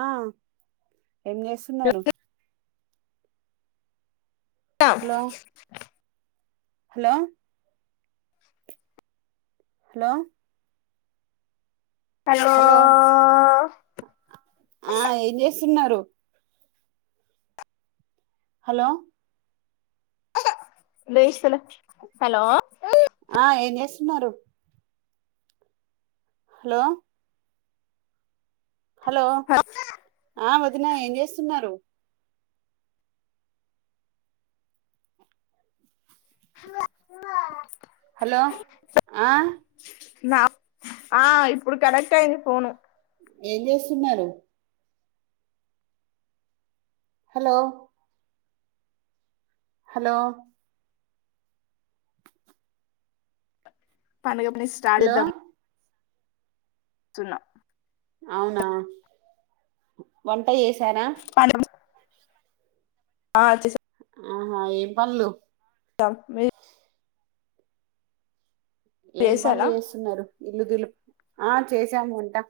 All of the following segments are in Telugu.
ఆ ఏం చేస్తున్నారు హలో హలో హలో హలో సున్నారు హలో లేష్ ఫెలో హలో ఆ ఏం చేస్తున్నారు హలో హలో ఆ వదిన ఏం చేస్తున్నారు హలో ఆ నా ఆ ఇప్పుడు కనెక్ట్ అయింది ఫోను ఏం చేస్తున్నారు హలో హలో పండగ పని స్టార్ట్ హలో చేద్దాం సున్నా అవునా క్క చేసారా పండుగ ఆ ఆహా ఏ పనులు [inaudible] ఏం పనులు చేసారా చేస్తున్నారు ఆ చేసాము వంటా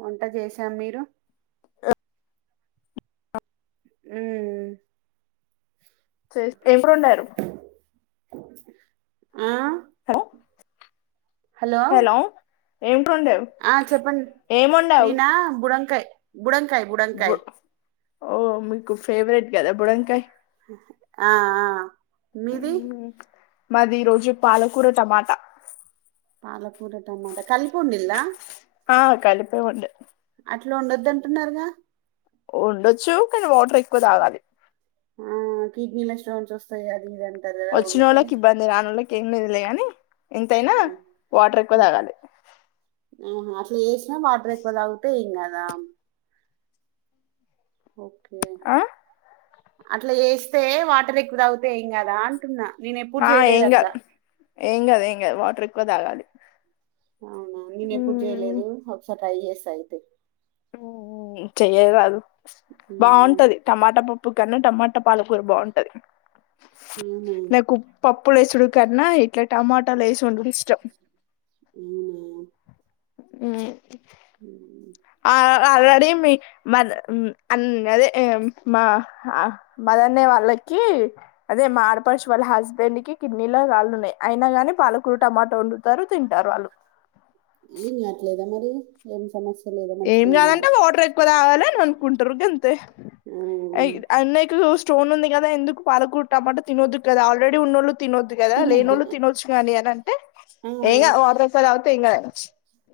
వంట చేసాం మీరు ఉమ్ ఎప్పుడొండ్యరు ఆ హలో హలో ఏమి ఆ చెప్పంన్ నేనా బుడంకాయ్ బుడంకాయ్ బు బుడంకాయ్ ఓ మీకు ఫేవరెట్ కదా బుడంకాయ్ ఆ ఆ మీది మాది ఈ రోజు పాలకూర టమాటా పాలకూర టమాట కల్పూ వండిందా ఆ కలిపే ఉండిన్ అట్లా వండదంటున్నారుగా ఉండొచ్చు కానీ వాటర్ ఎక్కువ తాగాలి ఆ కిడ్నీలో స్టోన్స్ వస్తాయి ఇది అంటారు కదా వండితే వచ్చినోళ్ళకి ఇబ్బంది రానోళ్లు ఏం లేదులే గాని ఎంతైనా అవును. వాటర్ ఎక్కువ తాగాలి ప్లేస్ [inaudible] వాటర్ ఎక్కువ తాగితే ఏం కాదు రాం ఆ అట్లా చేస్తే వాటర్ ఎక్కువ తాగుతే ఏం కదా అంటున్నా నేను ఎప్పుడు ఆ చేయలేదు ఏం అట్లా గాదు ఏం గాదు ఏం గాదు వా ట్రేక్కువ తాగాలి అవునా నేను ఎప్పుడు ఉమ్, చేయలేదు ఒకసారి ట్రై చేస్తా అయితే చేయరాదు ఉమ్, బాగుంటది టమాటా పప్పు కన్నా టమాటా పాలకూర బాగుంటది అవునా నాకు పప్ పప్పులు వేసుడు కన్నా ఇట్లా టమాటాలు యేసుడు హుమ్మ్ ఉ హ ఆ ఆల్రెడీ మీ మ అదే మా మధు అన్నయ్యవాళ్ళకి అదే మాడపరచు వాళ్ళ హస్బెండ్ కి కిడ్నీలో రాళ్ళు ఉన్నాయి అయినా గాని పాలకూలు టమాటా వండుతారు తింటారు వాళ్ళు ఏం కావట్లేదా మరి ఏం సమస్య లేదా ఏం మంచిగా కాదంటే ఉన్నారు వాటర్ ఎక్కువ తావాలి అని అనుకుంటారు గంతే ఆ అన్నయకుచూ స్టోన్ ఉంది కదా ఎందుకు పాలకూర టమాట తినొద్దు కదా ఆల్రెడీ ఉన్నళ్ళు తినొద్దు కదా తినొద్దు లేనోళ్ళు తినొచ్చు కాగానీ అని అంటే ఆ వాటర్ ఎక్కువ తాగితే ఏం కాదు [unintelligible] అస్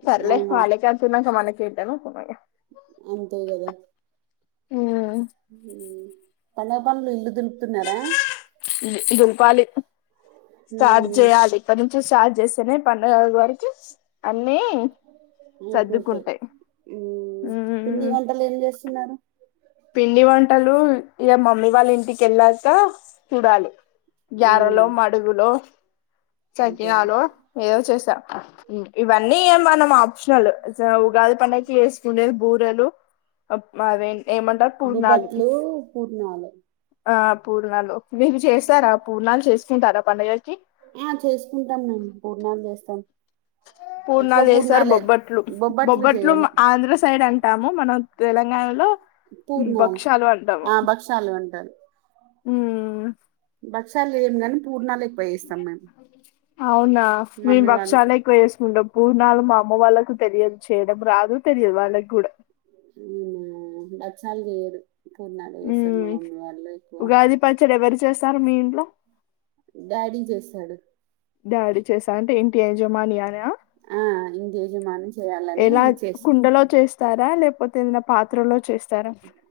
సర్లే అవునా వాళ్ళకి అంత ఉన్నాక మనకి జనో సమయ అంతే కదా ఆ హ పండె పనులు ఇల్లు దిలుపుతున్నారా సూపాాలి స్టార్జే ఉమ్, యాలి తను కొంచ స్టార్ట్ చేస్తానే పండగలవరకీ అన్నీ సర్దుకుంటాయి పిన్ని మ్మ్ వంటలు ఏం చేస్తున్నారు పిండి వంటలు ఇ మమ్మీ వాళ్ళ ఇంటికి వెళ్ళాక చూడాలి గ్యారలో ఉమ్, మడుగులో అంతే చక్యానాలో ఏదో చేసా ఇవన్నీ ఏ మనం మా క్షణలు ఉగాది పండగకి వేసుకునే బూరలు అ ఏమంటారు బొబ్బట్లు పూర్ణాలస్ పూర్ణాలు ఆ పూణలో లో మీవి చేస్తారా పూర్ణాలు చేసుకుంటారా పండుగకి ఆ చేసుకుంటాం మేము పూర్ణాలు చేస్తాం ఎక్కువ పూర్ణలు చేశారు పూర్ణాలే బొబ్బట్లు బొబ్బట్లు ఆంధ్ర సైడ్ అంటాము మనం తెలంగాణలో పూర్ణాలు భక్షాలు అంటాము ఆ భక్షాలు హ బక్షాల్ చేయం మ్ గానీ పూర్ణాలె అవునా మేము మమ్మీ వాళ్ళు భక్షాల ఎక్కువ చేసుకుంటాం పునాలు మా అమ్మ వాళ్ళకు తెలియదు చేయడం రాదు తెలియదు వాళ్ళకి కూడా అన్న క్షాల గేరు పూర్ణాలసమ ఉమ్ అళ్ల్ అకువ ఉగాది పచ్చడి ఎవరు చేస్తారు మీ ఇంట్లో డాడీ చేస్తాడు డా చేసా అంటే ఏంటి ఏంజోమాని ఆ ఇంకేజమాను చేయాలని చేస్తా స్తారా లేకపోతే ఏదైనా పాత్రలో చేస్త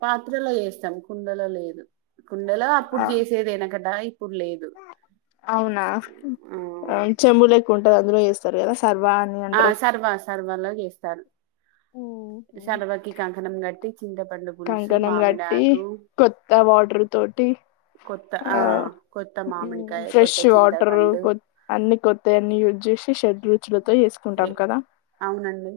పాత్రలో చేస్తాను కు ఉండల లేదు కుండెలో అప్పుడు ఆ చేసేదినకట అవునా ముల కుంటారు అందులో చేస్తారు కదా సర్వా అని ఆ అంటారు సర్బా సర్బలోగేస్త సార్ ఉమ్ శాలవాకి కాంకణం కట్టి చింతపండు పులుసు కంకణం కట్టి మామిడాకు కొత్త వాటర్ తోటి ఆ కొత్త మామిడికాయ ఫ్రెష్ కొత్త వాటరు చింతపండు కొ అన్ని కొత్త అన్ని యూజ్ చేసి రుచులతో చేసుకుంటాం కదా అవునండి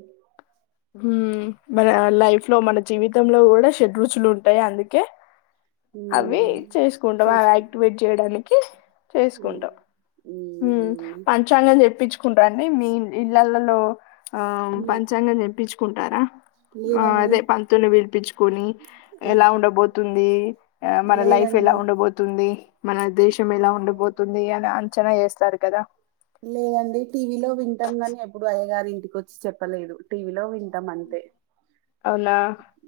మన లైఫ్ లో మన జీవితం మొతంలో కూడా షడ్ రుచులు ఉంటాయి అందుకే అవి హ్మ్ చేసుకుంటాం అవి చేస్తు యాక్టివేట్ చేయడానికి కి అవును చేసుకుంటాం హ్మ్ అవునండి పంచాంగం చెప్పించు కుంటారం అడి మీ ఇళ్లలలో ఆ లే పంచాంగం నపించు కుంటారా ఆ లేదండి అదే పతును బీల్ ుకని ఎలా ఆహా ఉండబోతుంది మన లైఫ్ ఎలా లేదండి ఉండబోతుంది మన దేశం ఎలా ఉండబోతుంది అ అంచనా చేస్తారు కదా గారు ఇంటికి వచ్చి చెప్పలేదు టీవీలో వింటాం అంతే అవునా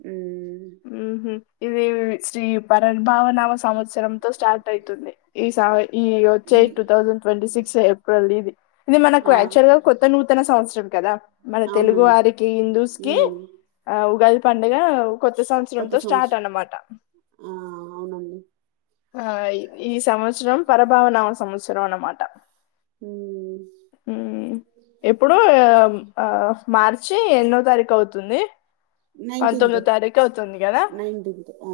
హ్మ్ ఉహుమ్. [unintelligible] శ్రీమ్. పరర్భావనామ సంవత్సరం. తో స్టార్ట్ అయితుంది ఈ సావయ్. ఈ ఓచ్చే ఈ two thousand twenty six April ఇది. ఇది మనకు ఆ ఆక్చువల్ గా కొత్త నూత్. త్తన సంవత్సరం కదా. మన తెలుగు అవునండి వారికి, హిందూస్ కి హ్మ్ ఆ ఉగాద్. పండగావ్. కొత్త కొత్త సంవత్సరంతో సంవత్స స్టార్ట్ అన్నమాట. ఆ అవునండి ఆ ఈ సంవత్సరం పరభవనామ సంవత్సరం అన్నమాట. హ్మ్ హుమ్మ్ ఎప్పుడు ఆ. ఆ మార్చి ఎన్నో తారీక్ అవుతుంది. నైన్టీన్త్ పంతొమ్మిదో తారీక్ అవుతుంది కదా నైన్టీన్త్ ఆ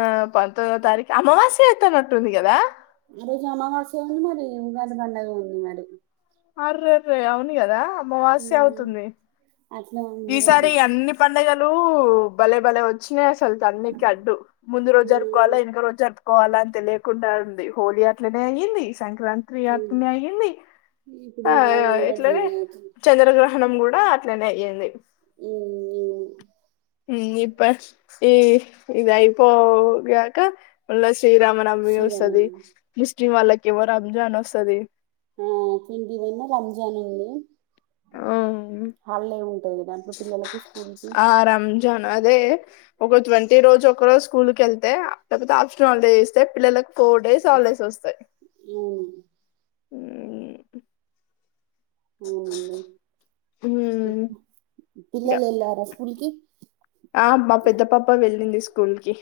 ఆ. పంతొమ్మిదో తారీక్ అమావాస్య అయితునట్టుంది కదా. ఆరోజు అమావాస్య ఉంది మరి, ఉగాది పండగ ఉంది మరి. అరర్రె అవును గదా. అమవాస్య హ్మ్ అవుతుంది. అట్లా ఈసారి ఉంది. అన్ని పండగల్. లు బలే బలే ఓచ్చినాయి అసలు తంన్నీకి అడ్డు. ముందు రోజు జరుపుకోవాలా, ఎనక రోజు జరుపుకోవాలా, అని తెలియకుండా ఉంది హోలీ అట్లనే అయ్యింది. సంక్రాంత్రి సం అట్నే అయ్యింది, ఇప్పుడు ఆ ఉగాది కూడా ఎట్లనే అట్లనే అవుతుంది చంద్రగ్రహ. నం కూడా అట్లానే అయ్యింది. ఈ ఇప్ప. ఈ ఇదియిపోగాక మల్లచ్. శ్రీరామనవమి ఓస్తాది. శ్రీరామనవమి హిందీ వాళ్ళకేమో రంజన్ ఓస్తాది. ఆ పిరిలు ఉన్ను, రంజాన్ ఉన్నాయి. అవును. [unintelligible] పోయినంకా పిల్లలకి స్కూల్కి. ఆ రంజాన్ అదే ఒక ట్వంటీ రోజు ఒక రోజు స్కూల్కి ఎళ్తే లేకపోతే ఆప్షనల్ డే ఇస్తే పిల్లలకు. ఫోర్ డేస్ హాలిడేస్ ఓస్తాయి. అవును అవునండి హ్మ్ ఇగ పిల్లలూయేల్లారా స్కూల్కి ఆ మా పెద్ద పాప వెళ్ళింది స్కూల్ కి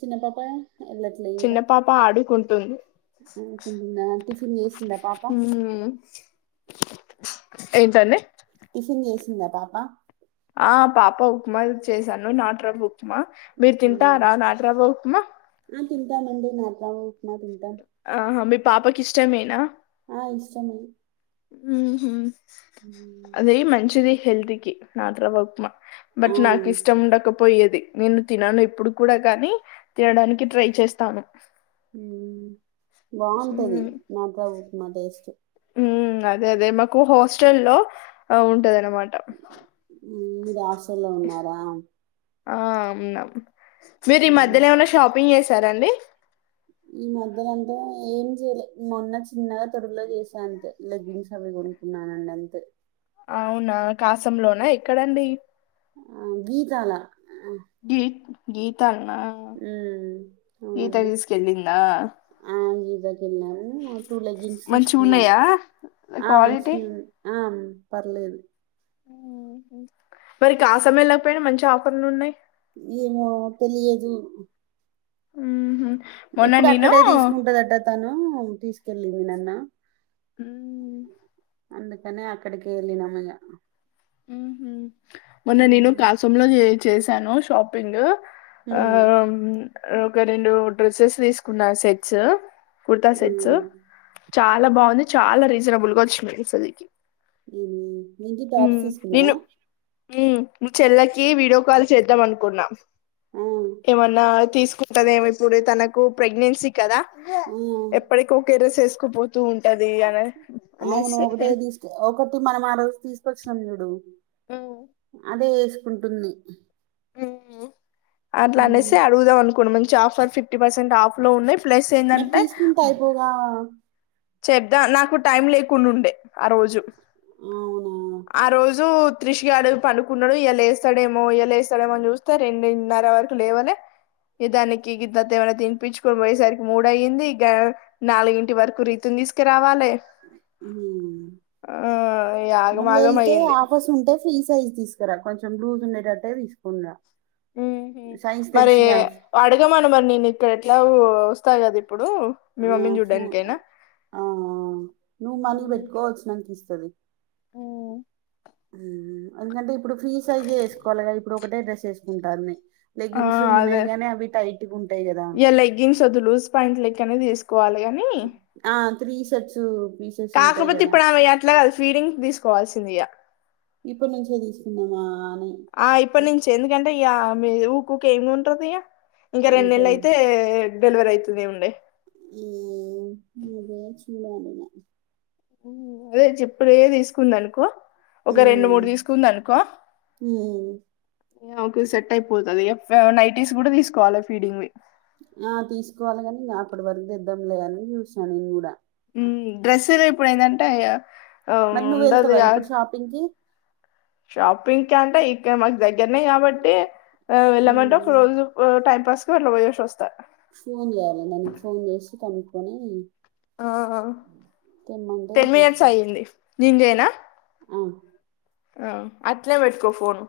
చిన్నపాప చిన్న పాప ఆడుకుంటు అ అ టిఫిన్ చేసిందా పాప ఏంటండీ ద పాపా ఆ పాప ఉప్మా చేశాను నటు రవ్వ ఉప్మా మీరు తింటా నటు రవ్వ ఉప్మా తింటం అండి నటు రవ్వ ఉప్మా తింతా ఆహా మీ పాపకి ఇష్టమేనా ఆ ఇష్టమ ఉ అదే మంచిది హెల్దికి నటు రవ్వ ఉప్మా బట్ ఆ నాకు ఇష్టముండక పోయేది నేను తినను ఎప్పుడు కూడా కాని తినడానికి ట్రై చేస్తాను బంటది హ్మ్. నటు రవ్వ మా టేస్టు అదే అదే మాకు హాస్టల్ లో ఉంటది అన్నమాట మీరు హాస్టలో ఉన్నారా ఆ అవునా మీరు ఇ మదలే ఏం అన షాపింగ్ సరండి ఈ మధ్యలో అంతా ఏం చేయలే మొన్న చిన్నగా తొరలో చేసా అంతే లెగగింగ్స్ అవి కొనుకున్నానండి అంతే అవునా కాసంలోనా ఎక్కడండి గీతాల జ గీతాల ఆ మ్మ్ గీత అవునండి తీసుకెళ్లిందా వెళ్ళాము టూ లెగిన్స్ తీసుకున్నాను మంచిగున్నయా ఆ మంచి క్వాలిటీ? న ఆ పర్లేదు మరి కసం లోకి ఏళ్లకపోయినా మంచి ఆఫర్లు ఉన్నాయి ఏమో తెలియదు ఉ ఎప్పుడు అక్కడే తీసుకుంటదట తను తీసుకు కెలింది నన్న అ అందుకనే అక్కడికి వెళ్ళినమగా ఉ మొన్న నేను ఇగ కాసంలో చేసి ను షాపింగ్ ఆ హ్మ్. ఒక రెండు డ్రెస్సెస్ తీసుకున్నా సెచ్ కుర్తా ఆ! సెట్స్ చాలా బాగుంది చాలా రీజనబుల్ గా వచ్చి మసదికి ఇ ఏంటి టాప్స్ తీసుకున్నావా నేను మీ చెల్లకి వీడియో కాల్ చేద్దాం అనుకున్నాం ఆ! ఏమనా తీసుకుంటదేమి ఇప్పుడు తనకు ప్రెగ్నెన్సీ కదా ఆ! ఎప్పుడే కోక ర శేష తీసుకుపోతూ ఉంటది అని అవును ఒకటే తీసు ఒకటి మనం ఆ రోజు తీసుకొచ్చ షండు అదే చేసుకుంటుంది అట్లా అనేసి అడుగుదాం అనుకోండి మంచి ఆఫర్ ఫిఫ్టీ పర్సెంట్ ఆఫ్ లో ఉన్నాయి ప్లస్ మరి తీసుకుంటా అయిపోగా చెబదా నాకు టైం లేకుండా ఉండే ఆ రోజు అవునా? ఆ రోజు తిష్గాడు పండుకున్నాడు ఇలా వేస్తాడేమో ఇలా వేస్తాడేమో అని చూస్తే రెండున్నర వరకు లేవలే దానికి గ ఏమైనా తినిపించుకొని పోయేసరికి మూడ అయ్యింది ఇ నాలుగుంటి వరకు తంగిస్కి రావాల ఇగ మళ్ళీ ఆగమాగం వెళ్తే అయ్యింది ఆపస్ ఉంటే ఫీ సైజ తీసుకురా కొంచెం లూజ్ ఉనేటట్టటు తీసుకురా ఉ మరి అడగమను మరి నేను ఇక్కడ ఎట్లా వస్తాది ఆ హు నువ్వు మనీ ఉమ్ పెట్టుకోవాల్సి అనిపిస్తాది. ఉమ్. హు ఎందుకంటే ఇప్పుడు ఫ్రీ సైజ్ ఏసుకోవాలిగా ఇప్పుడు ఒకటే డ్రెస్ వేసుకుంటారని ఆ అదే ఉంటాయి గదా! ఇ లెగ్గిన్స్ అది లూస్ పాయింట్ లెక్క అనే తీసుకు కోవాలి గాని త్రీ షర్ట్స్ కాకపోతే ఇప్పుడు ఆమె ఎట్లా ఫీడింగ్ తీసుకోవాలి. సింధియా ఇప్పటి నుంచే తీసుకుందామా అని ఉక్ ఊకె ఎం కొంటారు ఇగ ఇంకా రెండు అంతే నెలల అండి. అయితే డెలివరీ అయతూనే ఉండే హ్మ్. [unintelligible] ఉ అదే ఇప్పుడే తీసుకుందనుకో ఒక రెండు మూడు హ్మ్. తీసుకుంద అనుకో హ్మ్. ఒక సెట్ అయిపోతుది నైటీస్ కూడా తీసుకోవాలి ఫీడింగ్ వి ఆ తీసుకోవాలి కాని ఇంకా అప్పటి వరకు తెద్దాంలేగాని చూసాను నేను కూడా హు డ్రెస్ ఇప్పుడు ఏందంటా ఇగ మరి నువ్వు వెళ్తావా ఇప్పుడు షాపింగ్ కి షాపింగ్ క అంటే ఇక మాకు దగ్గరనే కాబట్టి వెళ్ళమంటే ఒక హ్మ్. రోజు టై ఫస్ట్ అట్లా పోయేసి వస్తా ఫోన్ చేయాల దానికి ఫోన్ చేసి కనుక్కొని ఆ తెమ్మంటే టెన్ మినిట్స్ అయ్యింది. నేను చేయనా హా ఆ అట్లే పెట్టుకో ఫోన్